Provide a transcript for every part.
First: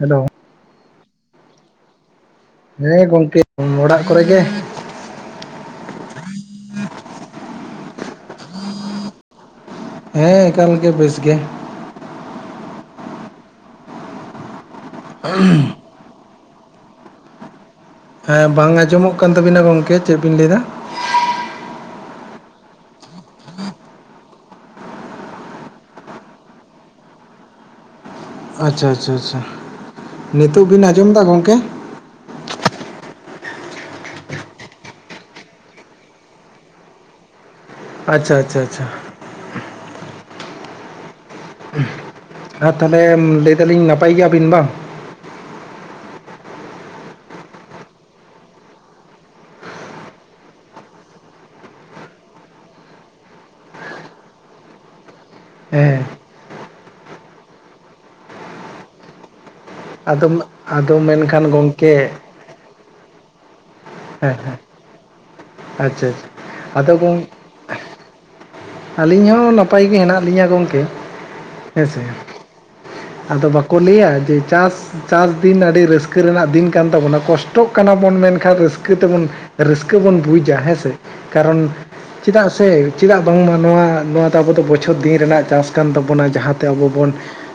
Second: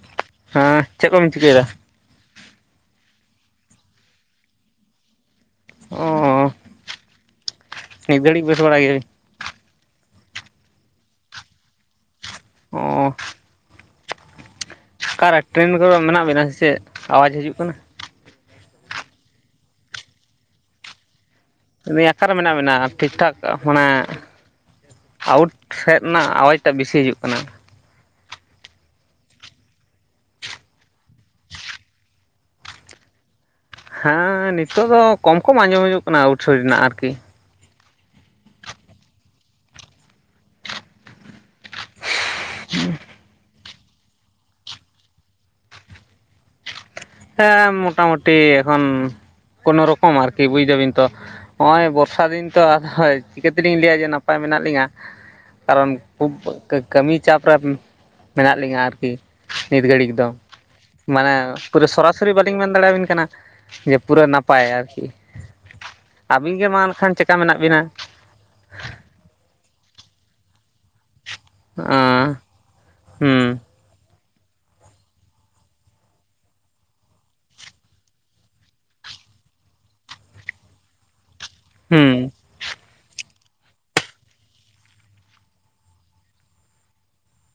Hello ᱦᱮᱸ ᱪᱮ ᱠᱚᱵᱮᱱ ᱪᱤᱠᱟᱹᱭᱮᱫᱟ? ᱦᱮᱸ ᱜᱚᱝᱠᱮ ᱚᱲᱟᱜ ᱠᱚᱨᱮ ᱜᱮ᱾ ᱚᱸᱻᱱᱤᱛ ᱜᱟᱲᱤ ᱵᱮᱥ ᱵᱟᱲᱟᱭ ᱜᱮᱻ᱾ ᱦᱮᱸᱻ ᱮᱠᱟᱞᱜᱮ ᱵᱮᱹᱥ ᱜᱮ᱾ ᱚᱸᱻ᱾ ᱟᱠᱟᱨᱮ ᱴᱨᱮᱹᱱ ᱠᱚᱨᱮ ᱢᱮᱱᱟᱜ ᱵᱤᱱᱟ ᱥᱮ ᱪᱮᱫ ᱟᱣᱟᱡᱽ ᱦᱤᱡᱩᱜ ᱠᱟᱱᱟ? ᱦᱮᱸ ᱵᱟᱝ ᱟᱸᱡᱚᱢᱚᱜ ᱠᱟᱱ ᱛᱟᱵᱤᱱᱟ ᱜᱚᱝᱠᱮ ᱪᱮᱫ ᱵᱤᱱ ᱞᱟᱹᱭ ᱮᱫᱟ? ᱨᱮᱹ ᱟᱠᱷᱟᱨᱮ ᱢᱮᱱᱟᱜ ᱵᱮᱱᱟ ᱴᱷᱤᱠ ᱴᱷᱟᱠ ᱢᱟᱱᱮᱼᱼ ᱟᱣᱩᱴ ᱥᱮᱫ ᱨᱮᱱᱟᱜ ᱟᱣᱟᱡᱽᱴᱟᱜ ᱵᱮᱥᱤ ᱦᱤᱡᱩᱜ ᱠᱟᱱᱟ᱾ ᱟᱪᱪᱷᱟ ᱟᱪᱪᱷᱟ ᱟᱪᱪᱷᱟ, ᱱᱤᱛᱚᱜ ᱵᱤᱱ ᱟᱸᱡᱚᱢ ᱫᱟ ᱜᱚᱝᱠᱮ? ᱦᱮᱸᱻᱱᱤᱛᱚᱜ ᱫᱚ ᱠᱚᱢ ᱠᱚᱢ ᱟᱸᱡᱚᱢ ᱦᱤᱡᱩᱜ ᱠᱟᱱᱟ ᱟᱣᱩᱴᱥᱳᱨ ᱨᱮᱱᱟᱜ ᱟᱨᱠᱤ᱾ ᱟᱪᱪᱷᱟ ᱟᱪᱪᱷᱟ ᱟᱪᱪᱷᱟ᱾ ᱟᱨ ᱛᱟᱦᱚᱞᱮ ᱞᱟᱹᱭ ᱫᱟᱞᱤᱧ ᱱᱟᱯᱟᱭ ᱜᱮᱭᱟᱵᱤᱱ ᱵᱟᱝ? ᱦᱮᱸᱻ ᱢᱳᱴᱟᱢᱩᱴᱤ ᱮᱠᱷᱚᱱ ᱠᱱᱳ ᱨᱚᱠᱚᱢ ᱟᱨᱠᱤ ᱵᱩᱡ ᱫᱟᱵᱤᱱ ᱛᱚ᱾ ᱦᱚᱸᱜ-ᱚᱭ ᱵᱚᱨᱥᱟ ᱫᱤᱱ ᱛᱚ ᱦᱳᱭ ᱪᱤᱠᱟᱹᱛᱮᱞᱤᱧ ᱞᱟᱹᱭᱟ ᱡᱮ ᱱᱟᱯᱟᱭ ᱢᱮᱱᱟᱜ ᱞᱤᱧᱟ᱾ ᱦᱮᱸ ᱠᱟᱨᱚᱱ ᱠᱷᱩᱵ ᱠᱟ-ᱠᱟᱹᱢᱤ ᱪᱟᱯ ᱨᱮ ᱢᱮᱱᱟᱜ ᱞᱤᱧᱟᱹ ᱟᱨᱠᱤ ᱱᱤᱛ ᱜᱷᱟᱹᱲᱤᱡ ᱫᱚ᱾ ᱟᱫᱚ ᱟᱫᱚ ᱢᱟᱱᱮ ᱢᱮᱱᱠᱷᱟᱱ ᱯᱩᱨᱟᱹᱣ ᱜᱚᱝᱠᱮ ᱥᱚᱨᱟ-ᱥᱚᱨᱤ ᱦᱮᱸ ᱵᱟᱹᱞᱤᱧ ᱢᱮᱱ ᱫᱟᱲᱮᱭᱟᱵᱤᱱ ᱠᱟᱱᱟ, ᱡᱮ ᱯᱩᱨᱟᱹ ᱦᱮᱸ ᱟᱪᱪᱷᱟ ᱱᱟᱯᱟᱭᱟ ᱟᱨᱠᱤ᱾ ᱟᱪᱪᱷᱟ ᱟᱹᱵᱤᱱ ᱜᱮ ᱢᱟ ᱟᱫᱚ ᱮᱱᱠᱷᱟᱱ ᱜᱚᱝ ᱪᱮᱠᱟ ᱢᱮᱱᱟᱜ ᱵᱤᱱᱟ? ᱟᱹᱞᱤᱧ ᱦᱚᱸᱻ ᱱᱟᱯᱟᱭ ᱜᱮ ᱦᱮᱸᱱᱟᱜ ᱞᱤᱧᱟ ᱜᱚᱢᱠᱮ᱾ ᱦᱮᱸᱥᱮ ᱦᱩᱸ ᱟᱫᱚ ᱦᱩᱸ ᱵᱟᱠᱚ ᱞᱟᱹᱭᱟ ᱡᱮ ᱪᱟᱥᱼᱼ ᱪᱟᱥ ᱫᱤᱱ ᱟᱹᱰᱤ ᱨᱟᱹᱥᱠᱟᱹ ᱨᱮᱱᱟᱜ ᱫᱤᱱ ᱠᱟᱱ ᱛᱟᱵᱚᱱᱟ ᱠᱚᱥᱴᱚᱜ ᱠᱟᱱᱟ ᱵᱚᱱ ᱢᱮᱱᱠᱷᱟᱱ ᱨᱟᱹᱥᱠᱟᱹ ᱛᱮᱵᱚᱱ ᱨᱟᱹᱥᱠᱟᱹ ᱵᱚᱱ ᱵᱩᱡ-ᱟ ᱦᱮᱸᱥᱮ, ᱠᱟᱨᱚᱱ ᱦᱩᱸ ᱪᱮᱫᱟᱜ ᱥᱮ ᱪᱮᱫᱟᱜ ᱵᱟᱝᱢᱟ ᱱᱚᱣᱟ ᱱᱚᱣᱟ ᱫᱚ ᱟᱵᱚ ᱫᱚ ᱵᱚᱪᱷᱚᱨ ᱫᱤᱱ ᱨᱮᱱᱟᱜ ᱪᱟᱥ ᱠᱟᱱ ᱛᱟᱵᱚᱱᱟ ᱡᱟᱦᱟᱸᱛᱮ ᱟᱵᱚ ᱵᱚᱱ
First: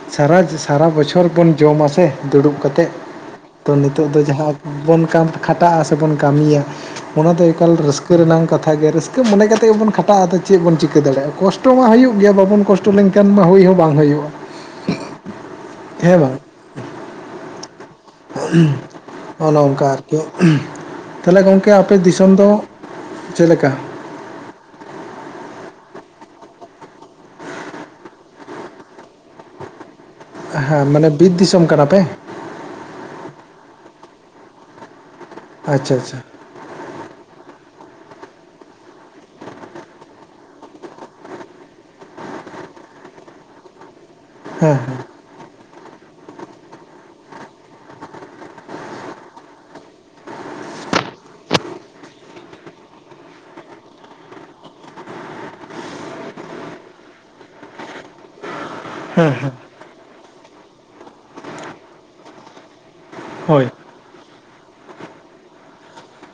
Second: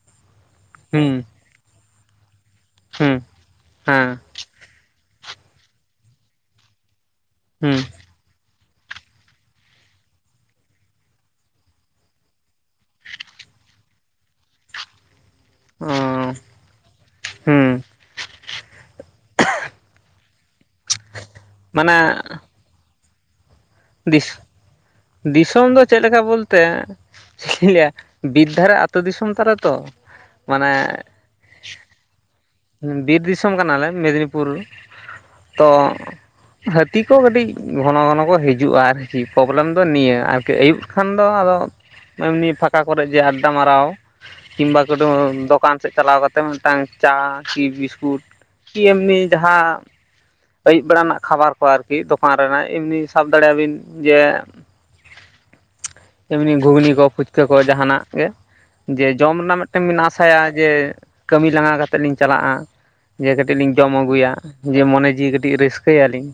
ᱥᱟᱨᱟ ᱥᱟᱨᱟ ᱵᱚᱪᱷᱚᱨ ᱵᱚᱱ ᱡᱚᱢ ᱥᱮ ᱫᱩᱲᱩᱵ ᱠᱟ ᱠᱟᱛᱮᱫ᱾ ᱦᱩᱸ ᱛᱚ ᱱᱤᱛᱚᱜ ᱦᱮᱸ ᱫᱚ ᱡᱟᱦᱟᱸ ᱵᱚᱱ ᱠᱷᱟᱱ ᱠᱷᱟᱴᱟᱜ-ᱟ ᱥᱮᱵᱚᱱ ᱠᱟᱢᱤᱭᱟ ᱚᱱᱟ ᱫᱚ ᱮᱠᱟᱞ ᱦᱩᱸ ᱨᱟᱹᱥᱠᱟᱹ ᱨᱮᱱᱟᱜ ᱠᱟᱛᱷᱟ ᱜᱮ, ᱨᱟᱹᱠᱟᱹ ᱢᱚᱱᱮ ᱠᱟᱛᱮᱜ ᱵᱚᱱ ᱠᱷᱟᱴᱟᱜ-ᱟ ᱟᱫᱚ ᱪᱮᱫ ᱵᱚᱱ ᱪᱤᱠᱟᱹ ᱫᱟᱲᱮᱭᱟᱜᱼᱟ ᱠᱚᱥᱴᱚ ᱢᱟ ᱦᱩᱭᱩᱜ ᱜᱮᱭᱟ ᱵᱟᱵᱚᱱ ᱠᱚᱥᱴᱚ ᱞᱮᱱᱠᱷᱟᱱ ᱢᱟ ᱦᱩᱭ ᱦᱚᱸ ᱵᱟᱝ ᱦᱩᱭᱩᱜᱼᱟ ᱾ ᱦᱮᱸ ᱚ ᱵᱟᱝ? ᱦᱩᱸ ᱚᱱᱚᱝᱠᱟ ᱟᱨᱠᱤ᱾ ᱛᱟᱦᱚᱞᱮ ᱜᱚᱝᱠᱮ ᱢᱟᱱᱮ ᱟᱯᱮ ᱫᱤᱥᱚᱢ ᱫᱚ ᱪᱮᱫᱮᱠᱟ? ᱫᱤᱥ ᱫᱤᱥᱚᱢ ᱫᱚ ᱪᱮᱫ ᱞᱮᱠᱟ ᱵᱚᱞᱛᱮ ᱪᱮᱫ ᱤᱧᱧ ᱞᱟᱹᱭᱟ ᱵᱤᱨᱫᱷᱟᱨᱮ ᱟ ᱟᱹᱛᱳ ᱫᱤᱥᱚᱢ ᱛᱟᱞᱮ ᱛᱚ ᱦᱮᱸ ᱢᱟᱱᱮ ᱵᱤᱨ ᱫᱤᱥᱚᱢ ᱠᱟᱱᱟ ᱯᱮ? ᱦᱩᱸ ᱵᱤᱨ ᱫᱤᱥᱚᱢ ᱠᱟᱱᱟᱞᱮ ᱢᱮᱫᱽᱱᱤᱯᱩᱨ ᱛᱚᱻ ᱟᱪᱪᱷᱟ ᱟᱪᱪᱷᱟ ᱦᱟᱹᱛᱤ ᱠᱚ ᱠᱟᱹᱴᱤᱡ ᱜᱷᱚᱱᱚ ᱜᱷᱚᱱᱚ ᱠᱚ ᱦᱤᱡᱼᱼᱼ ᱦᱤᱡᱩᱜ-ᱟ ᱟᱨᱠᱤ, ᱯᱨᱚᱵᱞᱮᱢ ᱫᱚ ᱱᱤᱭᱟᱹ᱾ ᱟᱨᱠᱤ ᱟᱹᱭᱩᱵ ᱞᱮ ᱠᱷᱟᱱ ᱫᱚ ᱟᱫᱚ ᱮᱢᱱᱤ ᱯᱷᱟᱸᱠᱟ ᱠᱚᱨᱜ ᱡᱮᱹ ᱟᱰᱟ ᱢᱟᱨᱟᱣ ᱦᱮᱸ ᱠᱤᱢᱵᱟ ᱦᱮᱸ ᱫᱚᱻᱫᱚᱠᱟᱱ ᱥᱮᱫ ᱪᱟᱞᱟᱣ ᱠᱟᱛᱮᱫ ᱢᱤᱫᱴᱟᱝ ᱪᱟ ᱠᱤ ᱵᱤᱥᱠᱩᱴ ᱠᱤ ᱮᱢᱱᱤ ᱡᱟᱦᱟᱸ ᱟᱹᱭᱩᱵ ᱵᱮᱲᱟ ᱨᱮᱱᱟᱜ ᱠᱷᱟᱵᱟᱨ ᱠᱚ ᱟᱨᱠᱤ ᱛᱚᱯᱟᱱ ᱨᱮᱱᱟᱜ ᱮᱢᱱᱤ ᱥᱟᱵ ᱫᱟᱲᱮᱭᱟᱵᱤᱱ ᱡᱮ ᱮᱢᱱᱤ ᱜᱷᱩᱜᱽᱱᱤ ᱠᱚ, ᱯᱷᱩᱪᱠᱟᱹ ᱠᱚ ᱡᱟᱦᱟᱱᱟᱜ ᱜᱮ᱾ ᱡᱮ ᱦᱮᱸ ᱡᱚᱢ ᱨᱮᱱᱟᱜ ᱢᱤᱫᱴᱮᱱ ᱵᱤᱱ ᱟᱥ-ᱟᱭᱟ ᱡᱮ ᱠᱟᱹᱢᱤ ᱞᱟᱸᱜᱟ ᱠᱟᱛᱮᱫ ᱞᱤᱧ ᱪᱟᱞᱟᱜ-ᱟ ᱡᱮ ᱠᱟᱹᱴᱤᱡ ᱦᱳᱭ ᱞᱤᱧ ᱡᱚᱢ ᱟᱹᱜᱩᱭᱟ ᱡᱮ ᱢᱚᱱᱮ ᱡᱤᱣᱤ ᱠᱟᱹᱴᱤᱡ ᱨᱟᱹᱥᱠᱟᱹᱭᱟᱞᱤᱧ,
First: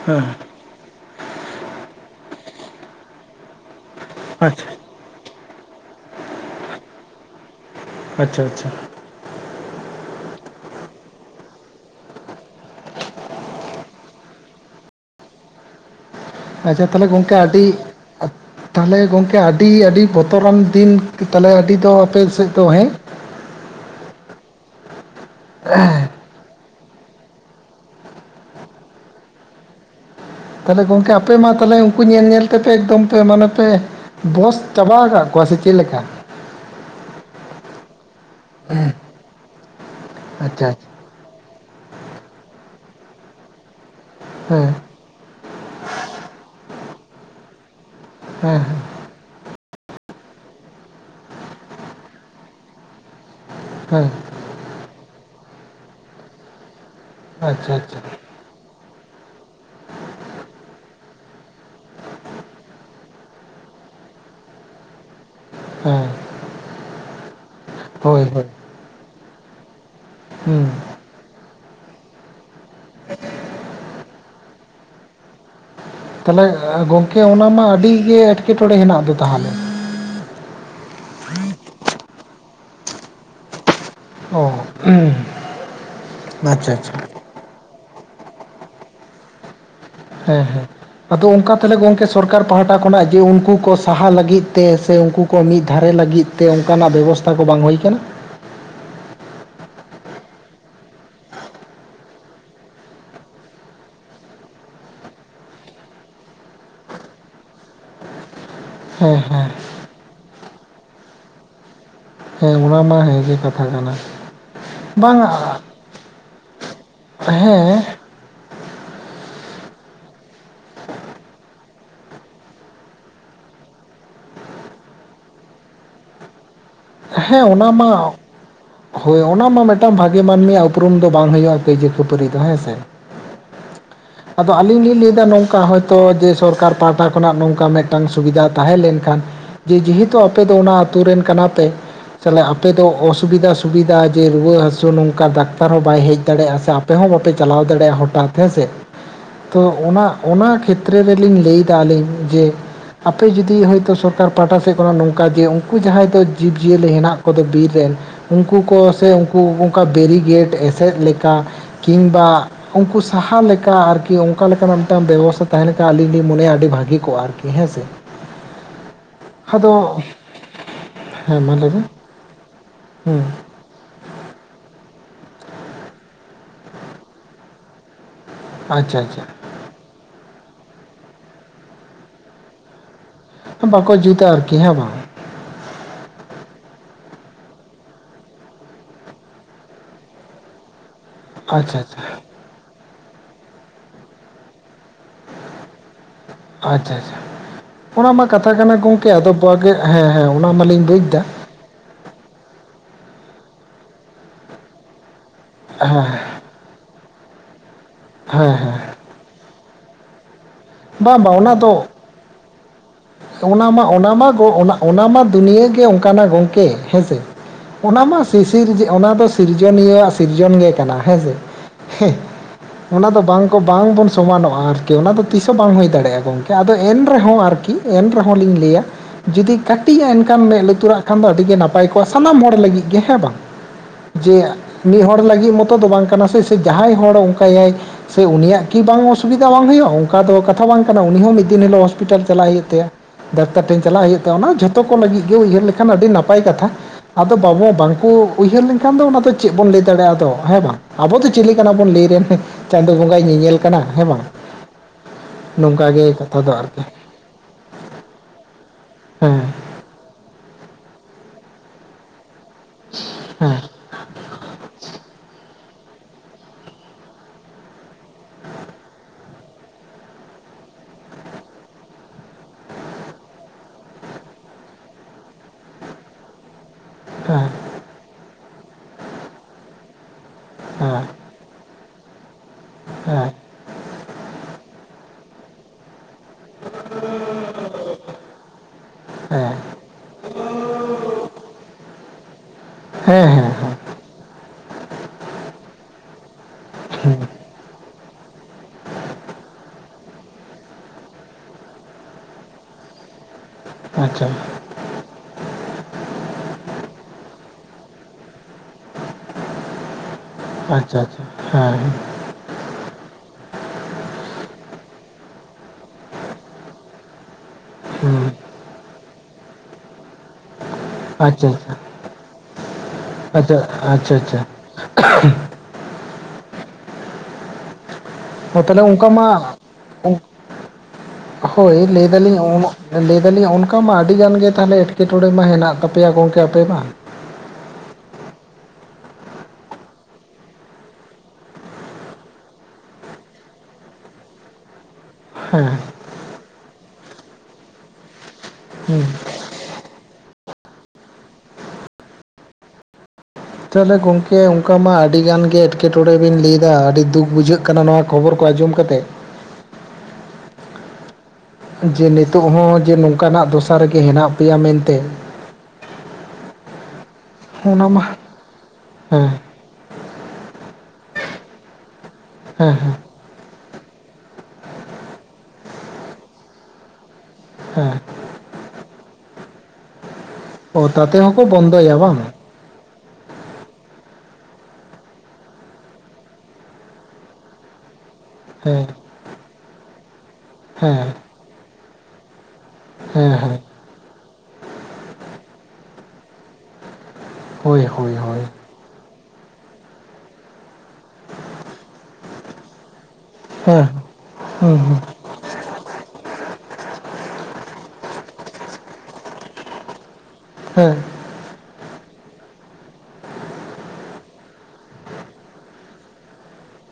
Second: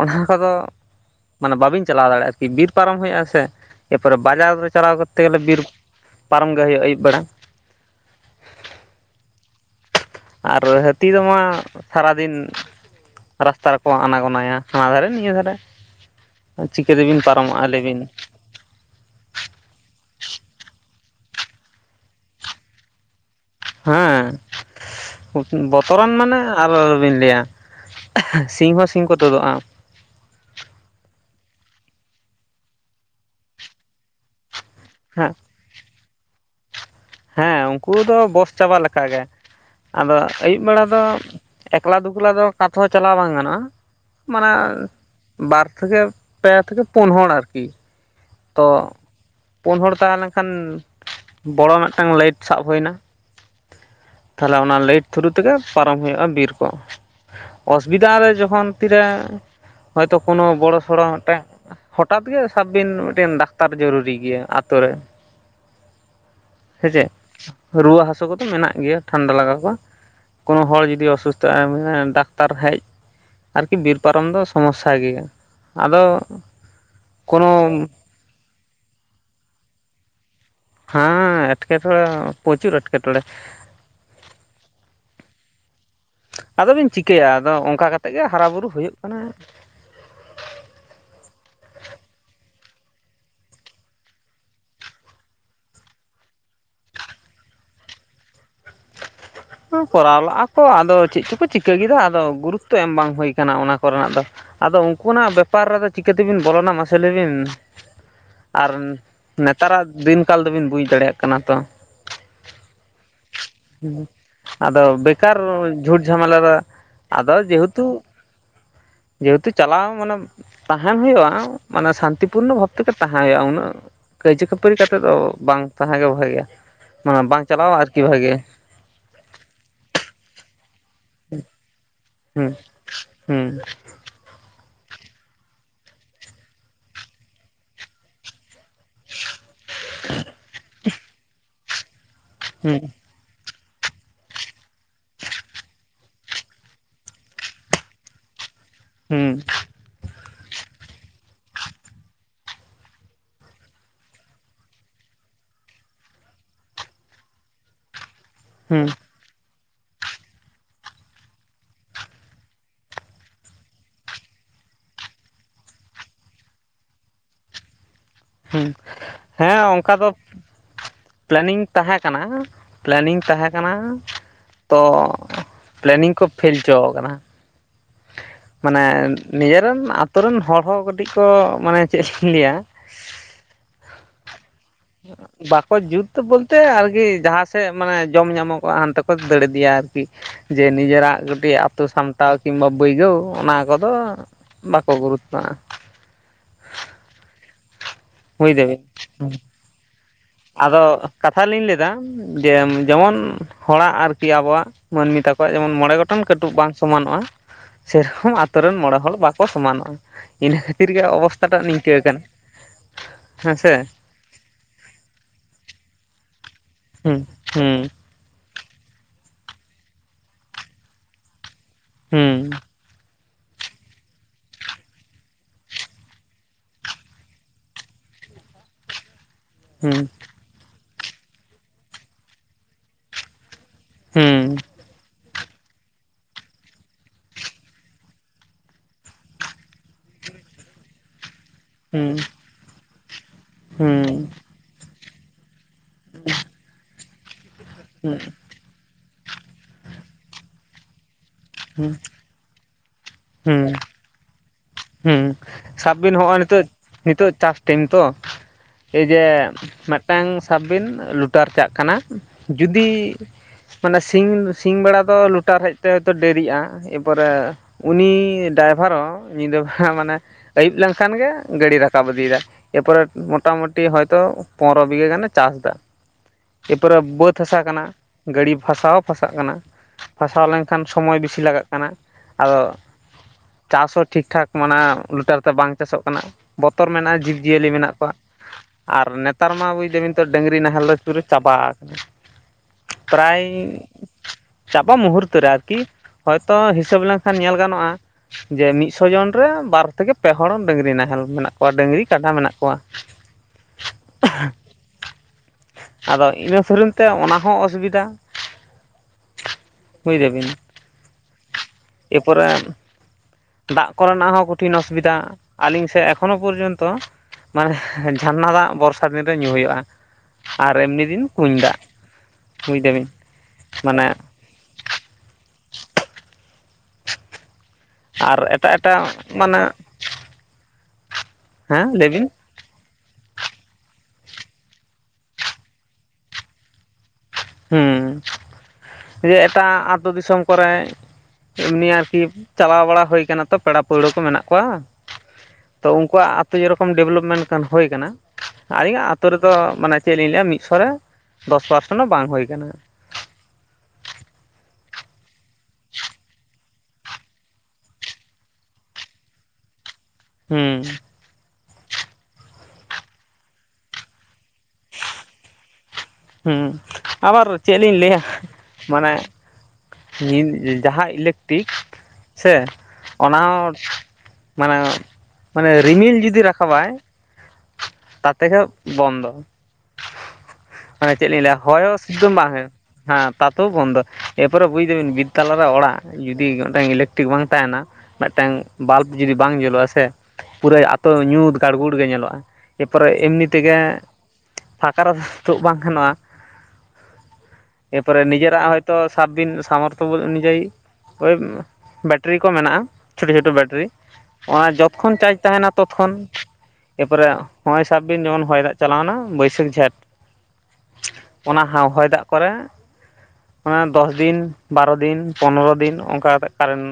ᱚᱱᱟ ᱦᱮᱸ ᱠᱚᱫᱚ ᱢᱟᱱᱮ ᱵᱟᱹᱵᱤᱱ ᱪᱟᱞᱟᱣ ᱫᱟᱲᱮᱭᱟᱜ-ᱟᱨᱠᱤ ᱵᱤᱨ ᱯᱟᱨᱚᱢ ᱦᱩᱭᱩᱜ-ᱟ ᱥᱮ᱾ ᱮᱯᱚᱨᱮ ᱵᱟᱡᱟᱨ ᱟᱪᱪᱷᱟ ᱨᱮ ᱪᱟᱞᱟᱣ ᱠᱚᱨᱛᱮ ᱜᱮᱞᱮ ᱵᱤᱨᱼ ᱯᱟᱨᱚᱢ ᱜᱮ ᱦᱩᱭᱩᱜ-ᱟ ᱟᱹᱭᱩᱵ ᱵᱮᱲᱟ᱾ ᱟᱪᱪᱷᱟ ᱟᱪᱪᱷᱟ᱾ ᱟᱨ ᱦᱟᱹᱛᱤ ᱫᱚᱢᱟ ᱥᱟᱨᱟᱫᱤᱱ, ᱨᱟᱥᱛᱟ ᱨᱮᱠᱚ ᱟᱱᱟᱜᱚᱱᱟᱭᱟ ᱦᱟᱱᱟ ᱫᱷᱟᱨᱮ ᱱᱤᱭᱟᱹ ᱫᱷᱟᱨᱮ ᱟᱪᱪᱷᱟ ᱛᱟᱦᱚᱞᱮ ᱪᱤᱠᱟᱹᱛᱮᱵᱤᱱ ᱜᱚᱝᱠᱮ ᱟᱹᱰᱤ ᱯᱟᱨᱚᱢᱚᱜᱼᱟ ᱞᱟᱹᱭ ᱵᱤᱱ ᱛᱟᱦᱚᱞᱮ ᱜᱚᱝᱠᱮ ᱟᱹᱰᱤ ᱟᱹᱰᱤ ᱵᱚᱛᱚᱨᱟᱱ ᱫᱤᱱ ᱛᱟᱦᱚᱞᱮ ᱟᱹᱰᱤ ᱫᱚ ᱟᱯᱮ ᱥᱮᱫ ᱫᱚ ᱦᱮᱸ ᱦᱮᱸ, ᱵᱚᱛᱚᱨᱟᱱ ᱢᱟᱱᱮ ᱟᱨ ᱟᱞᱚᱵᱤᱱ ᱞᱟᱹᱭᱟ ᱥᱤᱧ ᱦᱚᱸᱥᱤᱧ ᱠᱚ ᱛᱩᱫᱚᱜᱼᱟ᱾ ᱛᱟᱦᱚᱞᱮ ᱜᱚᱢᱠᱮ ᱟᱯᱮ ᱢᱟ ᱛᱟᱦᱞᱮ ᱩᱱᱠᱩ ᱧᱮᱞ ᱧᱮᱞ ᱛᱮᱯᱮ ᱮᱠᱫᱚᱢ ᱯᱮ ᱢᱟᱱᱮ ᱯᱮ ᱵᱚᱥ ᱪᱟᱵᱟ ᱟᱠᱟᱜ ᱦᱮᱸ ᱠᱚᱣᱟ ᱥᱮ ᱪᱮᱜ ᱞᱮᱠᱟ? ᱦᱮᱸ ᱩᱱᱠᱩ ᱫᱚ ᱵᱚᱥ ᱪᱟᱵᱟ ᱞᱮᱠᱟᱜ ᱜᱮ᱾ ᱟᱫᱚ ᱟᱹᱭᱩᱵ ᱟᱪᱪᱷᱟ ᱵᱮᱲᱟ ᱟᱪᱪᱷᱟ ᱫᱚ ᱮᱠᱞᱟᱫᱩᱠᱞᱟ ᱫᱚ ᱚᱠᱟᱛᱮ ᱦᱚᱸ ᱪᱟᱞᱟᱣ ᱵᱟᱝ ᱜᱟᱱᱚᱜ-ᱟ ᱢᱟᱱᱮ ᱦᱮᱸ ᱵᱟᱨ ᱛᱷᱮᱠᱮ ᱯᱮ ᱛᱷᱮᱠᱮ ᱯᱩᱱ ᱦᱚᱲ ᱟᱨᱠᱤ ᱦᱮᱸ ᱦᱮᱸ ᱛᱚ ᱯᱩᱱ ᱦᱚᱲ ᱛᱟᱦᱮᱸ ᱞᱮᱱ ᱠᱷᱟᱱ ᱵᱚᱲᱚ ᱢᱤᱜᱴᱟᱝ ᱞᱟᱹᱭᱤᱴ ᱥᱟᱵ ᱦᱩᱭᱱᱟ᱾ ᱦᱮᱸ, ᱛᱟᱦᱚᱞᱮ ᱚᱱᱟ ᱞᱟᱹᱭᱤᱴ ᱛᱷᱨᱩ ᱛᱮᱜᱮ ᱯᱟᱨᱚᱢ ᱦᱩᱭᱩᱜ-ᱟ ᱵᱤᱨ ᱠᱚ ᱟᱪᱪᱷᱟ ᱟᱪᱪᱷᱟ ᱚᱥᱩᱵᱤᱫᱟ ᱨᱮ ᱡᱚᱠᱷᱚᱱ ᱛᱤ ᱨᱮ ᱦᱚᱳᱭᱛᱚ ᱠᱳᱱᱳ ᱵᱚᱲᱚ ᱥᱚᱲᱚ ᱢᱤᱜᱴᱟᱝ ᱦᱚᱴᱟᱛ ᱜᱮ ᱥᱟᱵ ᱵᱤᱱ ᱢᱤᱜᱴᱮᱱ ᱰᱟᱠᱛᱟᱨ ᱡᱚᱨᱩᱨᱤ ᱜᱮᱭᱟ ᱟᱛᱳ ᱨᱮᱱ᱾ ᱦᱮᱸ ᱥᱮ ᱪᱮᱜ ᱨᱩᱣᱟᱹ ᱦᱟᱹᱥᱩ ᱦᱳᱭ ᱠᱚᱫᱚ ᱦᱳᱭ ᱢᱮᱱᱟᱜ ᱜᱮᱭᱟ ᱴᱷᱟᱱᱰᱟ ᱞᱟᱜᱟᱣ ᱠᱚᱣᱟ ᱠᱳᱱᱳ ᱦᱩᱸ ᱦᱚᱲ ᱡᱩᱫᱤ ᱚᱥᱩᱥᱛᱷᱚᱜ-ᱟ ᱢᱟᱱᱮ ᱰᱟᱠᱛᱟᱨ ᱦᱮᱡ ᱟᱨᱠᱤ ᱵᱤᱨ ᱯᱟᱨᱚᱢ ᱫᱚ ᱥᱚᱢᱚᱥᱟ ᱜᱮᱭᱟ᱾ ᱟᱫᱚ ᱛᱟᱦᱚᱞᱮ ᱜᱚᱝᱠᱮ ᱚᱱᱟ ᱠᱳᱱᱳ ᱢᱟ ᱟᱹᱰᱤ ᱜᱮ ᱮᱴᱠᱮᱴᱚᱬᱮ ᱦᱮᱱᱟᱜ ᱫᱚ ᱛᱟᱦᱚᱞᱮ ᱦᱮᱸ ᱮᱸᱴᱠᱮᱴᱚᱬᱮ ᱯᱚᱪᱩᱨ ᱮᱸᱴᱠᱮᱴᱚᱬᱮ᱾ ᱦᱚ ᱟᱫᱚᱵᱤᱱ ᱪᱤᱠᱟᱹᱭᱟ ᱟᱫᱚ ᱚᱱᱠᱟ ᱠᱟᱛᱮᱫ ᱜᱮ ᱦᱟᱨᱟ ᱵᱩᱨᱩ ᱦᱩᱭᱩᱜ ᱠᱟᱱᱟ᱾ ᱦᱮᱸ ᱦᱮᱸ᱾ ᱟᱫᱚ ᱚᱱᱠᱟ ᱛᱟᱦᱚᱞᱮ ᱜᱚᱝᱠᱮ ᱥᱚᱨᱠᱟᱨ ᱯᱟᱦᱟᱴᱟ ᱠᱷᱚᱱᱟᱜ ᱡᱮ ᱩᱱᱠᱩ ᱠᱚ ᱥᱟᱦᱟ ᱞᱟᱹᱜᱤᱫ ᱛᱮ ᱥᱮ ᱩᱱᱠᱩ ᱠᱚ ᱢᱤᱫ ᱫᱷᱟᱨᱮ ᱞᱟᱹᱜᱤᱫ ᱛᱮ ᱚᱱᱠᱟᱱᱟᱜ ᱵᱮᱵᱚᱥᱛᱷᱟ ᱠᱚ ᱵᱟᱝ ᱦᱩᱭ ᱠᱟᱱᱟ? ᱦᱚ ᱠᱚᱨᱟᱣ ᱞᱟᱜ-ᱟ ᱠᱚ ᱟᱫᱚ ᱪᱮᱜ ᱪᱚᱠᱚ ᱪᱤᱠᱟᱹ ᱠᱮᱫᱟ ᱟᱫᱚ ᱜᱩᱨᱩᱛᱛᱚ ᱮᱢ ᱵᱟᱝ ᱦᱩᱭ ᱠᱟᱱᱟ ᱚᱱᱟ ᱠᱚᱨᱮᱱᱟᱜ ᱫᱚ᱾ ᱟᱫᱚ ᱩᱱᱠᱩᱱᱟᱜ ᱵᱮᱯᱟᱨ ᱨᱮᱫᱚ ᱪᱤᱠᱟᱹ ᱛᱮᱵᱤᱱ ᱵᱚᱞᱚᱱᱟ ᱢᱟᱥᱮ ᱞᱟᱹᱭ ᱵᱤᱱ? ᱟᱨ ᱦᱮᱸ ᱦᱮᱸ ᱱᱮᱛᱟᱨᱟᱜ ᱫᱤᱱ ᱠᱟᱞ ᱫᱚᱵᱤᱱ ᱵᱩᱡᱽ ᱫᱟᱲᱮᱭᱟᱜ ᱠᱟᱱᱟ ᱛᱚ ᱦᱮᱸ ᱚᱱᱟ ᱢᱟ ᱦᱮᱸ ᱜᱮ ᱠᱟᱛᱷᱟ ᱠᱟᱱᱟ ᱟᱫᱚ ᱵᱟᱝ ᱵᱮᱠᱟᱨ ᱡᱷᱩᱴ ᱡᱷᱟᱢᱮᱞᱟ ᱨᱮ ᱟᱫᱚ ᱦᱮᱸ ᱡᱮᱦᱮᱛᱩ, ᱡᱮᱦᱮᱛᱩ ᱪᱟᱞᱟᱼᱟ ᱢᱟᱱᱮᱢ ᱛᱟᱦᱮᱸᱱ ᱦᱩᱭᱩᱜ-ᱟ ᱢᱟᱱᱮ ᱥᱟᱱᱛᱤᱯᱩᱨᱱᱚ ᱵᱷᱟᱵᱽ ᱛᱮᱜᱮ ᱛᱟᱦᱮᱸᱱ ᱦᱩᱭᱩᱜ-ᱟ᱾ ᱩᱱᱟᱹᱜ ᱠᱟᱹᱭᱡᱟᱹ ᱠᱷᱟᱹᱯᱟᱹᱨᱤ ᱠᱟᱛᱮᱜ ᱫᱚ ᱵᱟᱝ ᱛᱟᱦᱮᱸ ᱜᱮ ᱵᱷᱟᱹᱜᱮᱭᱟ᱾ ᱦᱮᱸ ᱚᱱᱟᱢᱟ ᱦᱳᱭ ᱚᱱᱟ ᱢᱟ ᱢᱤᱜᱴᱟᱝ ᱵᱷᱟᱜᱮ ᱢᱟᱹᱱᱢᱤᱭᱟᱜ ᱩᱯᱨᱩᱢ ᱫᱚ ᱵᱟᱝ ᱦᱩᱭᱩᱜ-ᱟ ᱠᱟᱹᱡᱟᱹ ᱠᱚ᱾ ᱦᱩᱸ ᱦᱩᱸ ᱟᱫᱚ ᱟᱹᱞᱤᱧ ᱞᱤᱧ ᱞᱟᱹᱭ ᱫᱟ ᱱᱚᱝᱠᱟ ᱦᱚᱭᱛᱳ ᱡᱮ ᱥᱚᱨᱠᱟᱨ ᱯᱟᱦᱟᱴᱟ ᱠᱷᱚᱱᱟᱜ ᱱᱚᱝᱠᱟ ᱢᱤᱜᱴᱟᱝ ᱥᱩᱵᱤᱫᱷᱟ ᱛᱟᱦᱮᱸ ᱞᱮᱱᱠᱷᱟᱱ ᱡᱮ ᱡᱮᱦᱮᱛᱩ ᱟᱯᱮ ᱫᱚ ᱚᱱᱟ ᱟᱹᱛᱩ ᱨᱮᱱ ᱠᱟᱱᱟ ᱯᱮ ᱪᱟᱞᱮ ᱟᱯᱮ ᱦᱮᱸ ᱫᱚ ᱚᱥᱩᱵᱤᱫᱟᱥ ᱥᱩᱵᱤᱫᱷᱟ ᱡᱮ ᱨᱩᱣᱟᱹ ᱦᱟᱹᱥᱩ ᱱᱚᱝᱠᱟ ᱰᱟᱠᱛᱟᱨ ᱦᱚᱸ ᱵᱟᱭ ᱦᱮᱡ ᱫᱟᱲᱮᱭᱟᱜ-ᱟ ᱥᱮ ᱟᱯᱮ ᱦᱚᱸ ᱵᱟᱯᱮ ᱪᱟᱞᱟᱣ ᱫᱟᱲᱮᱭᱟᱜ-ᱟ ᱦᱚᱴᱟᱛ ᱦᱮᱸᱥᱮ ᱦᱩᱸ᱾ ᱛᱚ ᱚᱱᱟ ᱚᱱᱟ ᱠᱷᱮᱛᱨᱮ ᱨᱮᱞᱤᱧ ᱞᱟᱹᱭᱫᱟ ᱟᱹᱞᱤᱧ ᱡᱮ ᱟᱯᱮ ᱡᱩᱫᱤ ᱦᱚᱭᱛᱳ ᱥᱚᱨᱠᱟᱨ ᱯᱟᱦᱴᱟ ᱥᱮᱫ ᱠᱷᱚ ᱱᱚᱝᱠᱟ ᱡᱮ ᱩᱱᱠᱩ ᱡᱟᱦᱟᱸᱭ ᱫᱚ ᱡᱤᱵᱽ-ᱡᱤᱭᱟᱹᱞᱤ ᱢᱮᱱᱟᱜᱮ ᱠᱚᱫᱚ ᱵᱤᱨ ᱨᱮᱱ ᱩᱱᱠᱩ ᱠᱚ ᱦᱮᱸ ᱥᱮ ᱠᱚ ᱚᱱᱠᱟ ᱵᱮᱨᱤᱜᱮᱴ ᱮᱥᱮᱫ ᱞᱮᱠᱟ ᱠᱤᱝᱵᱟ ᱩᱱᱠᱩ ᱥᱟᱦᱟ ᱞᱮᱠ, ᱠᱟ ᱟᱨᱠᱤ ᱚᱱᱠᱟ ᱞᱮᱠᱟᱱᱟᱜ ᱢᱤᱫᱴᱟᱝ ᱵᱮᱵᱚᱥᱛᱟᱷᱟ ᱛᱟᱦᱮ ᱞᱮᱱᱠᱷᱟᱱ ᱟᱞᱤᱧ ᱞᱤᱧ ᱢᱚᱱᱮᱭᱟ ᱟᱹᱰᱤ ᱵᱷᱟᱹᱜᱤ ᱠᱚᱜ-ᱟ ᱟᱨᱠᱤ ᱦᱮᱸ ᱥᱮ᱾ ᱦᱩᱸ ᱦᱮᱸ ᱟᱫᱚ ᱚᱝᱠᱟ ᱫᱚ ᱦᱮᱸ ᱢᱟ ᱯᱞᱮᱱᱤᱝ ᱞᱟᱹᱭ ᱢᱮ ᱛᱟᱦᱮᱸ ᱠᱟᱱᱟ ᱯᱞᱮᱱᱤᱝ ᱦᱩᱸ ᱛᱟᱦᱮᱸ ᱠᱟᱱᱟ ᱛᱚ ᱯᱞᱮᱱᱤᱝ ᱠᱚ ᱯᱷᱮᱞ ᱦᱚᱪᱚ ᱟᱠᱟᱫᱟ᱾ ᱢᱟᱱᱮ ᱟᱪᱪᱷᱟ ᱟᱪᱪᱷᱟ ᱱᱤᱡᱮᱨᱮᱱ ᱟᱛᱳ ᱨᱮᱱ ᱦᱚᱲ ᱦᱚᱸ ᱠᱟᱹᱴᱤᱡ ᱠᱚ ᱢᱟᱱᱮ ᱪᱮᱫ ᱞᱤᱧ ᱞᱟᱹᱭ-ᱟ, ᱵᱟᱠᱚ ᱡᱩᱛ-ᱟ ᱟᱨᱠᱤ ᱦᱮᱸ ᱵᱟᱝ? [inaudible] ᱵᱟᱠᱚ ᱡᱩᱛ ᱛᱚ ᱵᱚᱞᱛᱮ ᱟᱨᱠᱤ ᱡᱟᱦᱟᱸ ᱥᱮᱜ ᱢᱟᱱᱮ ᱡᱚᱢ ᱧᱟᱢᱚᱜᱚᱜ-ᱟ ᱦᱟᱱᱛᱮ ᱠᱚ ᱫᱟᱹᱲ ᱤᱫᱤᱭᱟ ᱟᱨᱠᱤ᱾ ᱡᱮ ᱱᱤᱡᱮᱨᱟᱜ, [unintelligible] ᱟᱪᱪᱷᱟ ᱟᱹᱛᱳ ᱟᱪᱪᱷᱟ ᱥᱟᱢᱴᱟᱣ ᱠᱤᱢᱵᱟ ᱵᱟᱹᱭᱜᱟᱹᱣ ᱚᱱᱟ ᱠᱚᱫᱚ ᱵᱟᱠᱚ ᱜᱩᱨᱩᱛᱛᱚ-ᱟ᱾ ᱟᱪᱪᱷᱟ ᱟᱪᱪᱷᱟ ᱚᱱᱟᱢᱟ ᱵᱩᱡ ᱠᱟᱛᱷᱟ ᱠᱟᱱᱟ ᱫᱟᱹᱵᱤᱱ ᱜᱚᱝᱠᱮ ᱟᱫᱚ ᱵᱟᱜᱮ ᱦᱮᱸ ᱦᱮᱸ᱾ ᱚᱱᱟ ᱢᱟᱞᱤᱧ ᱵᱩᱡᱽ ᱟᱫᱚ ᱮᱫᱟ ᱠᱟᱛᱷᱟ ᱨᱮᱞᱤᱧ ᱞᱟᱹᱭᱟ ᱡᱮ ᱡᱮᱢᱚᱱ ᱦᱚᱲᱟᱜ ᱟᱨᱠᱤ ᱟᱵᱚᱣᱟᱜ, ᱢᱟᱹᱱᱢᱤ ᱛᱟᱠᱚᱣᱟᱜ ᱡᱮᱢᱚᱱ ᱢᱚᱬᱮ ᱦᱮᱸ ᱦᱮᱸ ᱜᱚᱴᱟᱝ ᱠᱟᱹᱴᱩᱵ ᱵᱟᱝ ᱥᱚᱢᱟᱱᱚᱜᱼᱟ ᱥᱮᱨᱚᱠᱚᱢ ᱦᱮᱸ ᱟᱛᱳ ᱨᱮᱱ ᱦᱮᱸ ᱢᱚᱬᱮ ᱦᱚᱲ ᱵᱟ ᱠᱚ ᱥᱚᱢᱟᱱᱚᱜᱼᱟ ᱤᱱᱟᱹ᱾ ᱜᱮ ᱵᱟᱝ ᱵᱟᱝ ᱚᱱᱟ ᱚᱵᱚᱥᱛᱷᱟᱴᱟᱜ ᱫᱚ ᱱᱤᱝᱠᱟᱹ ᱟᱠᱟᱱᱟ ᱦᱮᱸ ᱚᱱᱟ ᱥᱮ ᱢᱟ ᱚᱱᱟ ᱢᱟ ᱜᱚ ᱚᱱᱟ, ᱚᱱᱟ ᱢᱟ ᱫᱩᱱᱭᱟᱹ ᱜᱮ ᱚᱱᱠᱟᱱᱟ ᱜᱚᱝᱠᱮ ᱦᱩᱸ ᱦᱮᱸᱥᱮ ᱦᱩᱸ ᱚᱱᱟ ᱢᱟ, ᱥᱤᱥᱤᱨᱡ ᱚᱱᱟ ᱫᱚ ᱥᱤᱨᱡᱚᱱᱤᱭᱟᱹᱣᱟᱜ ᱥᱤᱨᱡᱚᱱ ᱜᱮ ᱠᱟᱱᱟ ᱦᱮᱸᱥᱮ᱾ ᱦᱮ ᱦᱩᱸ ᱚᱱᱟ ᱫᱚ ᱵᱟᱝᱠᱚ ᱵᱟᱝᱵᱚᱱ ᱥᱚᱢᱟᱱᱚᱜᱼᱟ ᱟᱨᱠᱤ ᱚᱱᱟ ᱫᱚ ᱛᱤᱥᱦᱚᱸ ᱵᱟᱝ ᱦᱳᱭ ᱫᱟᱲᱮᱭᱟᱜᱼᱟ ᱜᱚᱝᱠᱮ ᱟᱫᱚ ᱮᱱ ᱨᱮᱦᱚᱸ ᱟᱨᱠᱤ ᱮᱱ ᱨᱮᱦᱚᱸ ᱞᱤᱧ ᱞᱟᱹᱭᱟ ᱡᱩᱫᱤ ᱦᱩᱸ ᱠᱟᱹᱴᱤᱡ ᱮᱱᱠᱷᱟ ᱮᱡ ᱢᱮᱜ ᱞᱩᱛᱩᱨᱟᱜ ᱠᱷᱟᱱ ᱫᱚ ᱟᱹᱰᱤ ᱜᱮ ᱱᱟᱯᱟᱭ ᱠᱚᱜᱼᱟ ᱥᱟᱱᱟᱢ ᱦᱚᱲ ᱞᱟᱹᱜᱤᱫ ᱜᱮ ᱦᱮᱸ ᱵᱟᱝ ᱡᱮ, ᱦᱩᱸ ᱢᱤᱜ ᱦᱚᱲ ᱞᱟᱹᱜᱤᱜ ᱢᱚᱛᱚ ᱫᱚ ᱵᱟᱝ ᱠᱟᱱᱟ ᱥᱮ ᱥᱮ ᱡᱟᱦᱟᱸᱭ ᱦᱚᱲ ᱚᱱᱠᱟᱭᱟᱭ, ᱥᱮ ᱩᱱᱤᱭᱟᱜ ᱠᱤ ᱵᱟᱝ ᱚᱥᱩᱵᱤᱫᱟ ᱵᱟᱝ ᱦᱩᱭᱩᱜ-ᱟ ᱚᱝ ᱚᱠᱟ ᱫᱚ ᱠᱟᱛᱷᱟ ᱵᱟᱝ ᱠᱟᱱᱟ ᱩᱱᱤ ᱦᱚᱸ ᱢᱤᱫ ᱫᱤᱱ ᱦᱤᱞᱳᱜ ᱦᱩᱸ ᱦᱚᱥᱯᱤᱴᱟᱞ ᱪᱟᱞᱟᱜ ᱦᱩᱭᱩᱜ ᱛᱟᱭᱟ ᱰᱟᱠᱛᱟᱨ ᱴᱷᱮᱱ ᱦᱩᱸ ᱪᱟᱞᱟᱜ ᱦᱩᱭᱩᱜ ᱛᱟᱭᱟ ᱚᱱᱟ ᱡᱷᱚᱛ ᱛᱮ ᱠᱚ ᱞᱟᱹᱜᱤᱜ ᱜᱮ ᱩᱭᱦᱟᱹᱨ ᱞᱮᱠᱷᱟᱱ ᱟᱹᱰᱤ ᱱᱟᱯᱟᱭ ᱠᱟᱛᱷᱟ ᱟᱫᱚ ᱵᱟᱵᱚ ᱵᱟᱝᱠᱚ ᱩᱭᱦᱟᱹᱨ ᱞᱮ ᱠᱷᱟᱱ ᱫᱚ ᱚᱱᱟ ᱫᱚ ᱪᱮᱜ ᱵᱚᱱ ᱞᱟᱹᱭ ᱫᱟᱲᱮᱭᱟᱜᱼᱟ ᱟᱫᱚ ᱦᱮᱸ ᱵᱟᱝ ᱟᱵᱚ ᱫᱚ ᱪᱮᱞᱮ ᱠᱟᱱᱟ ᱵᱚᱱ ᱦᱩᱸ ᱦᱩᱸ ᱞᱟᱹᱭ ᱨᱮᱱ᱾ ᱪᱟᱸᱫᱳ ᱵᱚᱸᱜᱟᱭ ᱧᱮᱧᱮᱞ ᱦᱩᱸ ᱠᱟᱱᱟ ᱦᱮᱸ ᱵᱟᱝ? ᱦᱩᱸ ᱱᱚᱝᱠᱟ ᱥᱟᱵ ᱜᱮ ᱵᱤᱱ ᱦᱚᱸᱜᱼᱚ ᱠᱟᱛᱷᱟ ᱫᱚ ᱱᱤᱛᱳᱜ, ᱟᱨᱠᱤ ᱱᱤᱛᱳᱜ ᱪᱟᱥ ᱴᱤᱢ ᱛᱚ ᱮᱭ ᱡᱮ ᱦᱮᱸ ᱢᱮᱫᱴᱮᱝ ᱥᱟᱵ ᱵᱤᱱ ᱞᱩᱴᱟᱨᱪᱟᱜ ᱠᱟᱱᱟ ᱡᱩᱫᱤ, ᱦᱮᱸ ᱢᱟᱱᱮ ᱥᱤᱧ ᱥᱤᱧ ᱵᱮᱲᱟ ᱫᱚ ᱞᱩᱴᱟᱨ ᱦᱮᱡ ᱛᱮ ᱦᱭᱛᱚ ᱰᱮᱨᱤᱜᱼᱟ ᱮᱯᱚᱨᱮ, ᱩᱱᱤ ᱰᱟᱭᱵᱷᱟᱨ ᱦᱚᱸ ᱧᱤᱫᱟᱹᱲᱟ ᱦᱟᱜ ᱢᱟᱱᱮ ᱟᱹᱭᱩᱵ ᱞᱮᱱᱠᱷᱟᱱ ᱜᱮ ᱜᱟᱹᱲᱤ ᱨᱟᱠᱟᱵ ᱤᱫᱤᱭᱮᱫᱟᱭ᱾ ᱮᱯᱚᱨᱮ ᱢᱳᱴᱟᱢᱩᱴᱤ ᱦᱚᱭᱛᱚ ᱯᱚᱱᱨᱚ ᱵᱤᱜᱷᱟᱹ ᱜᱟᱱᱮ ᱪᱟᱥ ᱫᱟ᱾ ᱮᱨᱯᱚᱨᱮ ᱵᱟᱹᱫᱽ ᱦᱮᱸ ᱦᱮᱸ ᱦᱮᱸ ᱦᱟᱥᱟ ᱠᱟᱱᱟ᱾ ᱜᱟᱹᱲᱤ ᱵᱷᱟᱥᱟᱣ ᱦᱚᱸ ᱯᱷᱟᱥᱟᱜ ᱠᱟᱱᱟ ᱯᱷᱟᱥᱟᱣ ᱞᱮᱱᱠᱷᱟᱱ ᱥᱚᱢᱚᱭ ᱵᱤᱥᱤ ᱞᱟᱜᱟᱜ ᱠᱟᱱᱟ ᱟᱫᱚ, ᱪᱟᱥ [unintelligible] ᱴᱷᱤᱠ ᱴᱷᱟᱠ ᱢᱟᱱᱟ ᱞᱩᱴᱟᱨ ᱛᱮ ᱵᱟᱝ ᱪᱟᱥᱚᱜ ᱠᱟᱱᱟ ᱵᱚᱛᱚᱨ ᱢᱮᱱᱟᱜᱼᱟ ᱡᱤᱵᱽᱼᱡᱤᱭᱟᱹᱞᱤ ᱢᱮᱱᱟᱜ ᱠᱚᱣᱟ᱾ ᱟᱨ ᱱᱮᱛᱟᱨ ᱢᱟ ᱵᱩᱡᱽ ᱫᱟᱹᱵᱤᱱ ᱛᱚ ᱰᱟᱹᱝᱨᱤ ᱱᱟᱦᱮᱞ ᱫᱚ ᱯᱩᱨᱟᱹ ᱪᱟᱵᱟ ᱟᱠᱟᱱᱟ᱾ ᱦᱮᱸ ᱯᱨᱟᱭ, ᱦᱮᱸ ᱦᱮᱸ ᱪᱟᱵᱟ ᱢᱩᱦᱩᱨᱛᱚ ᱨᱮ ᱟᱨᱠᱤ ᱦᱚᱭᱛᱚ ᱦᱤᱥᱟᱹᱵ ᱦᱮᱸ ᱞᱮᱱᱠᱷᱟᱱ ᱧᱮᱞ ᱜᱟᱱᱚᱜᱼᱟ ᱡᱮ ᱢᱤᱫ ᱥᱚᱡᱚᱱ ᱨᱮ ᱵᱟᱨ ᱛᱷᱮᱠᱮ ᱯᱮ ᱦᱚᱲ ᱰᱟᱹᱝᱨᱤ ᱱᱟᱦᱮᱞ ᱢᱮᱱᱟᱜ ᱠᱚᱣᱟ ᱰᱟᱹᱝᱨᱤ ᱠᱟᱰᱟ ᱢᱮᱱᱟᱜ ᱠᱚᱣᱟ᱾ ᱟᱪᱪᱷᱟ [unintelligible] ᱟᱫᱚ ᱤᱱᱟᱹ ᱯᱷᱨᱮᱧ ᱛᱮ ᱚᱱᱟ ᱦᱚᱸ ᱚᱥᱩᱵᱤᱫᱟ᱾ ᱦᱩᱭ ᱫᱟᱵᱤᱱ᱾ ᱟᱪᱪᱷᱟ ᱟᱪᱪᱷᱟ ᱦᱮᱸ ᱦᱮ᱾ ᱮᱯᱚᱨᱮᱱ, ᱫᱟᱜ ᱠᱚᱨᱮᱱᱟᱜ ᱦᱚᱸ ᱠᱚᱴᱷᱤᱱ ᱚᱥᱩᱵᱤᱫᱷᱟ ᱟᱹᱞᱤᱧ ᱥᱮᱫ ᱮᱠᱷᱚᱱᱳ ᱯᱚᱨᱡᱚᱱᱛᱚ ᱢᱟᱱᱮ ᱦᱮᱸ ᱡᱷᱟᱨᱱᱟ ᱫᱟᱜ ᱵᱚᱨᱥᱟ ᱫᱤᱱ ᱨᱮ ᱧᱩ ᱦᱩᱭᱩᱜᱼᱟ ᱟᱨ ᱮᱢᱱᱤ ᱫᱤᱱ ᱟᱪᱪᱷᱟ ᱠᱩᱧ ᱫᱟᱜ ᱵᱩᱡᱽ ᱫᱟᱹᱵᱤᱱ ᱟᱪᱪᱷᱟ ᱢᱟᱱᱮ ᱟᱪᱪᱷᱟ ᱟᱪᱪᱷᱟ ᱟᱪᱪᱷᱟ᱾ ᱟᱨ ᱮᱴᱟᱜ ᱛᱟᱦᱚᱞᱮ ᱮᱴᱟᱜ ᱚᱱᱠᱟ ᱢᱟ ᱢᱟᱱᱮ, ᱚᱝ- ᱦᱳᱭ ᱦᱮᱸ ᱞᱟᱹᱭ ᱵᱤᱱ ᱞᱟᱹᱭᱫᱟᱞᱤᱧ ᱩᱢᱩ ᱞᱟᱹᱭ ᱫᱟᱞᱤᱧ ᱚᱱᱠᱟ ᱢᱟ ᱟᱹᱰᱤ ᱜᱟᱱ ᱜᱮ ᱛᱟᱦᱚᱞᱮ ᱮᱴᱠᱮᱴᱚᱬᱮ ᱢᱟ ᱦᱮᱱᱟᱜ ᱛᱟᱯᱮᱭᱟ ᱜᱚᱢᱠᱮ ᱟᱯᱮ ᱢᱟ᱾ ᱦᱩᱸ ᱡᱮ ᱮᱴᱟᱜ ᱟᱛᱳ ᱫᱤᱥᱚᱢ ᱠᱚᱨᱮ᱾ ᱮᱢᱱᱤ ᱟᱨᱠᱤ ᱪᱟᱞᱟᱣ ᱵᱟᱲᱟ ᱦᱳᱭ ᱠᱟᱱᱟ ᱛᱚ ᱯᱮᱲᱟ ᱯᱟᱹᱲᱦᱟᱹ ᱠᱚ ᱢᱮᱱᱟᱜ ᱠᱚᱣᱟ᱾ ᱦᱮᱸ᱾ ᱛᱚ ᱩᱱᱠᱩᱣᱟᱜ ᱟᱛᱳ ᱡᱮᱨᱚᱠᱚᱢ ᱰᱮᱵᱷᱞᱚᱯᱢᱮᱱᱴ ᱦᱳᱭ ᱠᱟᱱᱟ ᱟᱞᱤᱧᱟ ᱦᱩᱸ ᱟᱛᱳ ᱨᱮ ᱫᱚ ᱢᱟᱱᱮ ᱪᱮᱫ ᱞᱤᱧ ᱞᱟᱹᱭᱟ ᱢᱤᱫᱥᱚ ᱨᱮ ᱫᱚᱥ ᱯᱟᱨᱥᱮᱱ ᱦᱚᱸ ᱵᱟᱝ ᱦᱳᱭ ᱠᱟᱱᱟ᱾ ᱛᱟᱦᱚᱞᱮ ᱜᱚᱝᱠᱮ ᱚᱱᱠᱟ ᱢᱟ ᱟᱹᱰᱤ ᱜᱟᱱ ᱜᱮ ᱮᱴᱠᱮᱴᱚᱬᱮ ᱵᱤᱱ ᱞᱟᱹᱭ ᱫᱟ ᱟᱹᱰᱤ ᱫᱩᱠ ᱵᱩᱡᱷᱟᱹᱜ ᱠᱟᱱᱟ ᱱᱚᱣᱟ ᱠᱷᱚᱵᱚᱨ ᱠᱚ ᱟᱸᱡᱚᱢ ᱠᱟᱛᱮ ᱦᱩᱸ, ᱡᱮ ᱱᱤᱛᱚᱜ ᱦᱚᱸ ᱡᱮ ᱱᱚᱝᱠᱟᱱᱟᱜ ᱫᱚᱥᱟ ᱨᱮᱜᱮ ᱦᱮᱱᱟᱜ ᱯᱮᱭᱟ ᱢᱮᱱᱛᱮ, ᱦᱩᱸ ᱟᱵᱟᱨ ᱪᱮᱫ ᱚᱱᱟ ᱞᱤᱧ ᱢᱟ ᱞᱟᱹᱭᱟ ᱢᱟᱱᱮ, ᱦᱮᱸ ᱡᱟᱦᱟᱸ ᱤᱞᱮᱠᱴᱤᱠ ᱥᱮ, ᱦᱮᱸ ᱦᱮᱸ ᱚᱱᱟ ᱦᱚᱸ ᱢᱟᱱᱮ ᱢᱟᱱᱮ ᱨᱤᱢᱤᱞ ᱡᱩᱫᱤ ᱨᱟᱠᱟᱵᱟᱭ᱾ ᱦᱮᱸ᱾ ᱛᱟ ᱛᱷᱮᱠᱮᱣ ᱵᱚᱱᱫᱚ ᱚ ᱢᱟᱱᱮ ᱛᱟᱛᱮ ᱪᱮᱫ ᱞᱤᱧ ᱦᱚᱸᱠᱚ ᱞᱟᱹᱭᱟ ᱦᱚᱭ ᱵᱚᱱᱫᱚᱭᱟ ᱦᱚᱸ ᱥᱩᱫᱫᱟᱹ ᱵᱟᱝ ᱦᱳᱭᱳᱜ᱾ ᱦᱮᱸ ᱛᱟᱛᱮᱣ ᱵᱚᱱᱫᱚ ᱮᱯᱚᱨᱮ ᱵᱩᱡ ᱫᱟᱵᱤᱱ ᱵᱤᱨᱛᱟᱞᱟ ᱨᱮ ᱚᱲᱟᱜ ᱡᱩᱫᱤ ᱢᱤᱫᱴᱟᱝ ᱤᱞᱮᱠᱴᱨᱤᱠ ᱵᱟᱝ ᱛᱟᱦᱮᱱᱟ᱾ ᱢᱤᱫᱴᱟᱝ ᱦᱮᱸ ᱵᱟᱞᱵ ᱡᱩᱫᱤ ᱵᱟᱝ ᱡᱳᱞᱳᱜᱼᱟ ᱥᱮ ᱯᱩᱨᱟᱹ ᱟᱛᱳ ᱦᱮᱸ ᱧᱩᱛ ᱜᱟᱲᱜᱩᱲ ᱜᱮ ᱧᱮᱞᱚᱜᱼᱟ᱾ ᱮᱨᱯᱚᱨᱮ ᱦᱮᱸ ᱮᱢᱱᱤ ᱦᱮᱸ ᱛᱮᱜᱮ ᱯᱷᱟᱸᱠᱟ ᱨᱮᱫᱚ ᱛᱳᱫ ᱵᱟᱝ ᱜᱟᱱᱚᱜᱼᱟ, ᱦᱳᱭ ᱦᱳᱭ ᱮᱨᱯᱚᱨᱮ ᱦᱳᱭ ᱱᱤᱡᱮᱨᱟᱜ ᱦᱚᱭ ᱛᱚ ᱥᱟᱛᱫᱤᱱ ᱥᱟᱢᱚᱨᱛᱷᱚ ᱚᱱᱩᱡᱟᱭᱤ ᱳᱭ ᱵᱮᱴᱨᱤ ᱠᱚ ᱢᱮᱱᱟᱜᱼᱟ᱾ ᱪᱷᱳᱴᱳ ᱪᱷᱳᱴᱳ ᱵᱮᱴᱨᱤ ᱦᱮᱸ ᱚᱱᱟ ᱦᱩᱸ ᱦᱩᱸ ᱡᱚᱠᱷᱚᱱ ᱪᱟᱨᱡᱽ ᱛᱟᱦᱮᱱᱟ ᱛᱚᱠᱷᱚᱱ ᱮᱨᱯᱚᱨᱮ ᱦᱚᱸᱜᱼᱚᱭ ᱥᱟᱵ ᱵᱤᱱ ᱡᱮᱢᱚᱱ ᱦᱚᱭ ᱫᱟᱜ ᱪᱟᱞᱟᱣᱮᱱᱟ ᱵᱟᱹᱭᱥᱟᱹᱠᱷ ᱡᱷᱮᱸᱴ᱾ ᱦᱮᱸ᱾ ᱚᱱᱟ ᱦᱟᱸᱣ ᱦᱚᱭ ᱫᱟᱜ ᱠᱚᱨᱮ, ᱢᱟᱱᱮ ᱫᱚᱥ ᱫᱤᱱ, ᱵᱟᱨᱚ ᱫᱤᱱ, ᱯᱚᱱᱨᱚ ᱫᱤᱱ ᱚᱝᱠᱟ ᱠᱟᱛᱮ ᱠᱟᱨᱮᱱ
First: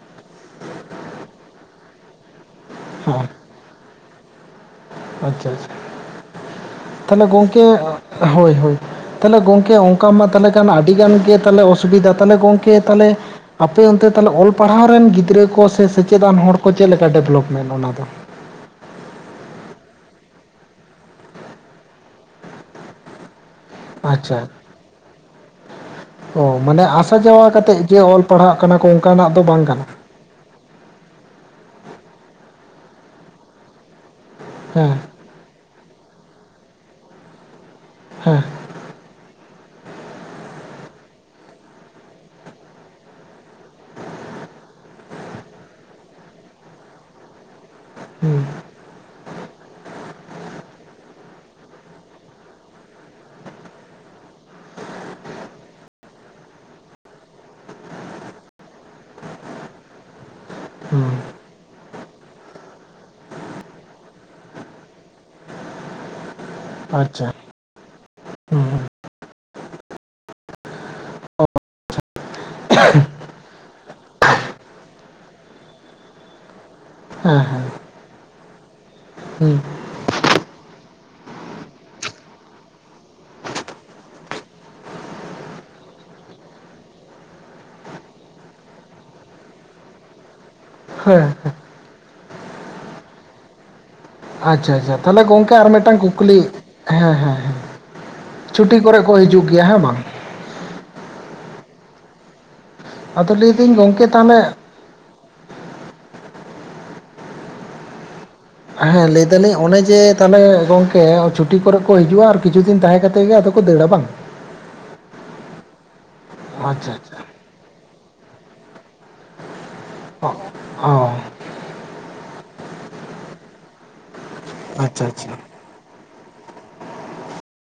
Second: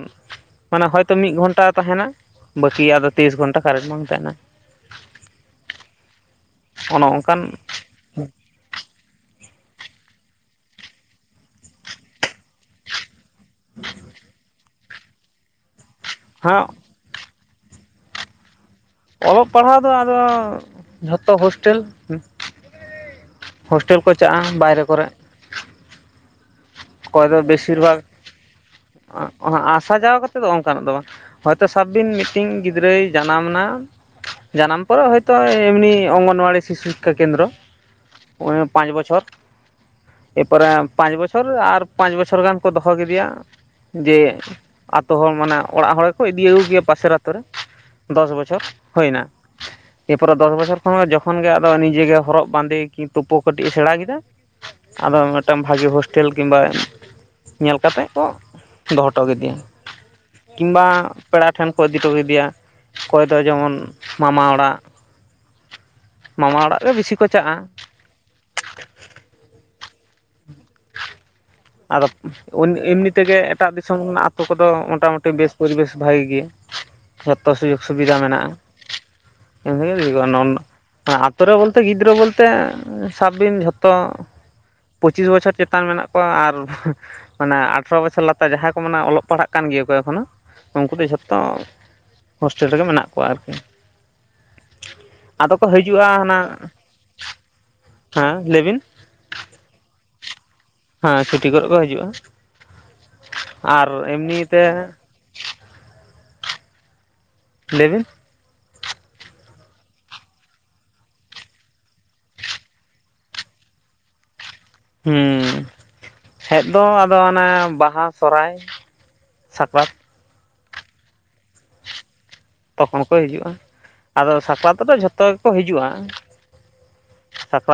ᱢᱟᱱᱮ ᱦᱚᱭᱛᱳ ᱢᱤᱫ ᱜᱷᱚᱱᱴᱟ ᱛᱟᱦᱮᱱᱟ ᱵᱟᱹᱠᱤ ᱟᱫᱚ ᱦᱮᱸ ᱛᱤᱭᱤᱥ ᱜᱷᱚᱱᱴᱟ ᱠᱟᱨᱮᱱ ᱵᱟᱝ ᱛᱟᱦᱮᱱᱟ᱾ ᱟᱪᱪᱷᱟ᱾ ᱚᱱᱮ ᱛᱟᱦᱞᱮ ᱚᱱᱠᱟᱱ ᱜᱚᱝᱠᱮ ᱦᱳᱭ ᱦᱳᱭ᱾ ᱛᱟᱦᱞᱮ ᱜᱚᱝᱠᱮ ᱚᱝᱠᱟ ᱢᱟ ᱛᱟᱦᱞᱮ ᱠᱷᱟᱱ ᱟᱹᱰᱤ ᱜᱟᱱ ᱜᱮ ᱛᱟᱦᱞᱮ ᱚᱥᱩᱵᱤᱫᱷᱟ ᱛᱟᱦᱞᱮ ᱜᱚᱝᱠᱮ ᱛᱟᱦᱚᱞᱮ ᱟᱯᱮ ᱚᱱᱛᱮ ᱛᱟᱦᱚᱞᱮ ᱚᱞ ᱯᱟᱲᱦᱟᱣ ᱨᱮᱱ ᱜᱤᱫᱽᱨᱟᱹ ᱠᱚ ᱥᱮ ᱥᱮᱪᱮᱫ ᱟᱱ ᱦᱚᱲ ᱦᱟᱸᱜ ᱠᱚ ᱪᱮᱫ ᱞᱮᱠᱟ ᱰᱮᱵᱷᱞᱚᱯᱢᱮᱱ ᱚᱱᱟ ᱫᱚ? ᱚᱞᱚᱜ ᱯᱟᱲᱦᱟᱣ ᱫᱚ ᱟᱫᱚ ᱡᱷᱚᱛᱚ ᱦᱳᱥᱴᱮᱞ᱾ ᱦᱳᱥᱴᱮᱞ ᱠᱚ ᱟᱪᱪᱷᱟ ᱪᱟᱜᱼᱟ ᱵᱟᱭᱨᱮ ᱠᱚᱨᱮᱜ᱾ ᱚ ᱢᱟᱱᱮ ᱟᱥᱟ ᱫᱚ ᱡᱟᱣᱟ ᱠᱟᱛᱮᱜ ᱵᱮᱥᱤᱨ ᱵᱷᱟᱜᱽ ᱡᱮ ᱚᱞ ᱯᱟᱲᱦᱟᱜ ᱠᱟᱱᱟ ᱠᱚ ᱚᱱᱠᱟᱱᱟᱜ ᱫᱚ ᱵᱟᱝ ᱠᱟᱱᱟ᱾ ᱚᱝᱠᱟᱱᱟᱜ ᱫᱚ ᱵᱟᱝ ᱦᱚᱭᱛᱚ ᱥᱟᱵ ᱵᱤᱱ ᱢᱤᱫᱴᱤᱝ ᱜᱤᱫᱽᱨᱟᱹᱭ ᱡᱟᱱᱟᱢ ᱱᱟ ᱡᱟᱱᱟᱢ ᱦᱮᱸ ᱯᱚᱨᱮ ᱦᱳᱭ ᱛᱚ ᱮᱢᱱᱤ ᱚᱝᱜᱚᱱᱣᱟᱲᱤ ᱥᱤᱥᱩ ᱥᱤᱠᱠᱷᱟ ᱠᱮᱱᱫᱨ ᱦᱮᱸ ᱯᱟᱸᱪ ᱵᱚᱪᱷᱚᱨ ᱮᱨᱯᱚᱨᱮ ᱯᱟᱸᱪ ᱵᱚᱪᱷᱚᱨ ᱟᱨ ᱯᱟᱸᱪ ᱵᱚᱪᱷᱚᱨ ᱜᱟᱱ ᱠᱚ ᱫᱚᱦᱚ ᱠᱮᱫᱮᱭᱟ᱾ ᱡᱮ ᱟᱛᱳ ᱦᱚᱲ ᱢᱟᱱᱮ ᱚᱲᱟᱜ ᱦᱚᱲ ᱜᱮᱠᱚ ᱤᱫᱤ ᱟᱹᱜᱩ ᱠᱮᱭᱟ ᱯᱟᱥᱮᱨ ᱟ ᱛᱳ ᱨᱮ ᱫᱚᱥ ᱦᱩᱸ ᱵᱚᱪᱷᱚᱨ ᱦᱳᱭ ᱱᱟ᱾ ᱮ ᱯᱚᱨᱮ ᱫᱚᱥ ᱵᱚᱪᱷᱚᱨ ᱠᱷᱚᱱ ᱦᱚᱸ ᱡᱚᱠᱷᱚᱱ ᱜᱮ ᱟᱫᱚ ᱱᱤᱡᱮᱜᱮ ᱦᱚᱨᱚᱜ ᱵᱟᱸᱫᱮ ᱠᱤ ᱛᱳᱯᱳ ᱠᱟᱹᱴᱤᱡ ᱮ ᱥᱮᱬᱟ ᱠᱮᱫᱟ ᱟᱫᱚ ᱢᱤᱫᱴᱟᱝ ᱵᱷᱟᱜᱮ ᱦᱳᱥᱴᱮᱞ ᱠᱤᱝᱵᱟ ᱧᱮᱞ ᱠᱟᱛᱮ ᱠᱚ ᱫᱚᱦᱚ ᱦᱚᱴᱚ ᱠᱮᱫᱮᱭᱟᱹᱧ ᱠᱤᱝᱵᱟ ᱦᱩᱸ ᱯᱮᱲᱟ ᱴᱷᱮᱱ ᱠᱚ ᱤᱫᱤ ᱦᱚᱴᱚ ᱠᱮᱫᱮᱭᱟ, ᱚᱠᱚᱭ ᱫᱚ ᱡᱮᱢᱚᱱ ᱢᱟᱢᱟ ᱚᱲᱟᱜ᱾ ᱢᱟᱢᱟ ᱚᱲᱟᱜ ᱜᱮ ᱵᱤᱥᱤ ᱠᱚ ᱟᱪᱪᱷᱟ ᱪᱟᱜᱼᱟ᱾ ᱦᱩᱸ ᱦᱩᱸ ᱟᱫᱚ ᱩᱱ ᱮᱢᱱᱤ ᱛᱮᱜᱮ ᱮᱴᱟᱜ ᱫᱤᱥᱚᱢ ᱨᱮᱱᱟᱜ ᱟᱛᱳ ᱠᱚᱫᱚ ᱢᱚᱴᱟᱢᱩᱴᱤ ᱵᱮᱥ ᱯᱚᱨᱤᱵᱮᱥ ᱵᱷᱟᱜᱮ ᱜᱮ, ᱦᱮᱸ ᱡᱷᱚᱛᱚ ᱦᱮᱸ ᱥᱩᱡᱳᱜᱽ ᱥᱩᱵᱤᱫᱟ ᱢᱮᱱᱟᱜᱼᱟ᱾ ᱦᱩᱸ᱾ [unintelligible] ᱟᱛᱳ ᱨᱮ ᱵᱚᱞᱛᱮ ᱜᱤᱫᱽᱨᱟᱹ ᱵᱚᱞᱛᱮ ᱥᱟᱵ ᱵᱤᱱ ᱡᱷᱚᱛᱚ ᱯᱚᱸᱪᱤᱥ ᱵᱟᱪᱷᱚᱨ ᱪᱮᱛᱟᱱ ᱢᱮᱱᱟᱜ ᱠᱚᱣᱟ ᱟᱨ ᱢᱟᱱᱮ ᱟᱴᱷᱨᱚ ᱵᱚᱪᱷᱚᱨ ᱞᱟᱛᱟᱨ ᱡᱟᱦᱟᱸᱭ ᱠᱚ ᱢᱟᱱᱮ ᱚᱞᱚᱜ ᱯᱟᱲᱦᱟᱜ ᱠᱟᱱ ᱜᱮᱭᱟ ᱠᱚ ᱮᱠᱷᱚᱱᱳ, ᱩᱱᱠᱩ ᱫᱚ ᱦᱮᱸ ᱡᱷᱚᱛᱚ ᱦᱮᱸ ᱦᱳᱥᱴᱮᱞ ᱨᱮᱜᱮ ᱢᱮᱱᱟᱜ ᱠᱚᱣᱟ ᱟᱨᱠᱤ᱾ ᱟᱪᱪᱷᱟ ᱟᱪᱪᱷᱟ ᱛᱟᱦᱞᱮ ᱟᱫᱚ ᱜᱚᱝᱠᱮ ᱟᱨ ᱠᱚ ᱢᱤᱫᱴᱟᱝ ᱦᱤᱡᱩᱜᱼᱟ ᱦᱟᱱᱟ ᱠᱩᱠᱞᱤ, ᱦᱮᱸ ᱦᱮᱸ ᱦᱮᱸ ᱦᱮᱸ ᱪᱷᱩᱴᱤ ᱞᱟᱹᱭᱵᱤᱱ ᱠᱚᱨᱮᱜ ᱠᱚ ᱦᱤᱡᱩᱜ ᱜᱮᱭᱟ ᱦᱮᱸ ᱵᱟᱝ? ᱦᱮᱸ ᱪᱷᱩᱴᱤ ᱠᱚᱨᱮᱜ ᱠᱚ ᱦᱤᱡᱩᱜᱼᱟ, ᱟᱫᱚ ᱞᱟᱹᱭᱫᱟᱹᱧ ᱟᱨ ᱜᱚᱝᱠᱮ ᱛᱟᱦᱚᱞᱮ ᱮᱢᱱᱤ ᱛᱮ ᱞᱮᱭ ᱵᱤᱱ᱾ ᱦᱮᱸ ᱞᱮᱭ ᱫᱟᱞᱤᱧ ᱚᱱᱮ ᱡᱮ ᱛᱟᱦᱚᱞᱮ ᱜᱚᱝᱠᱮ ᱪᱷᱩᱴᱤ ᱠᱚᱨᱮᱜ ᱠᱚ ᱦᱤᱡᱩᱜᱼᱟ ᱟᱨ ᱠᱤᱪᱷᱩ ᱫᱤᱱ ᱛᱟᱦᱮᱸ ᱠᱟᱛᱮ ᱜᱮ ᱟᱫᱚ ᱠᱚ ᱫᱟᱹᱲᱟ ᱵᱟᱝ? ᱦᱩᱸ, ᱦᱮᱡ ᱫᱚ ᱟᱪᱪᱷᱟ ᱟᱫᱚ ᱟᱪᱪᱷᱟ ᱦᱟᱱᱮ ᱵᱟᱦᱟ ᱥᱚᱦᱨᱟᱭ, ᱥᱟᱠᱨᱟᱛ᱾ ᱚ᱾ ᱛᱚᱠᱷᱚᱱ ᱠᱚ ᱦᱤᱡᱩᱜᱼᱟ ᱟᱫᱚ ᱥᱟᱠᱨᱟᱛᱚ ᱨᱮ ᱟᱪᱪᱷᱟ ᱡᱷᱚᱛᱚ ᱟᱪᱪᱷᱟ ᱜᱮᱠᱚ ᱦᱤᱡᱩᱜᱼᱟ᱾ ᱥᱟᱠᱨᱟᱛ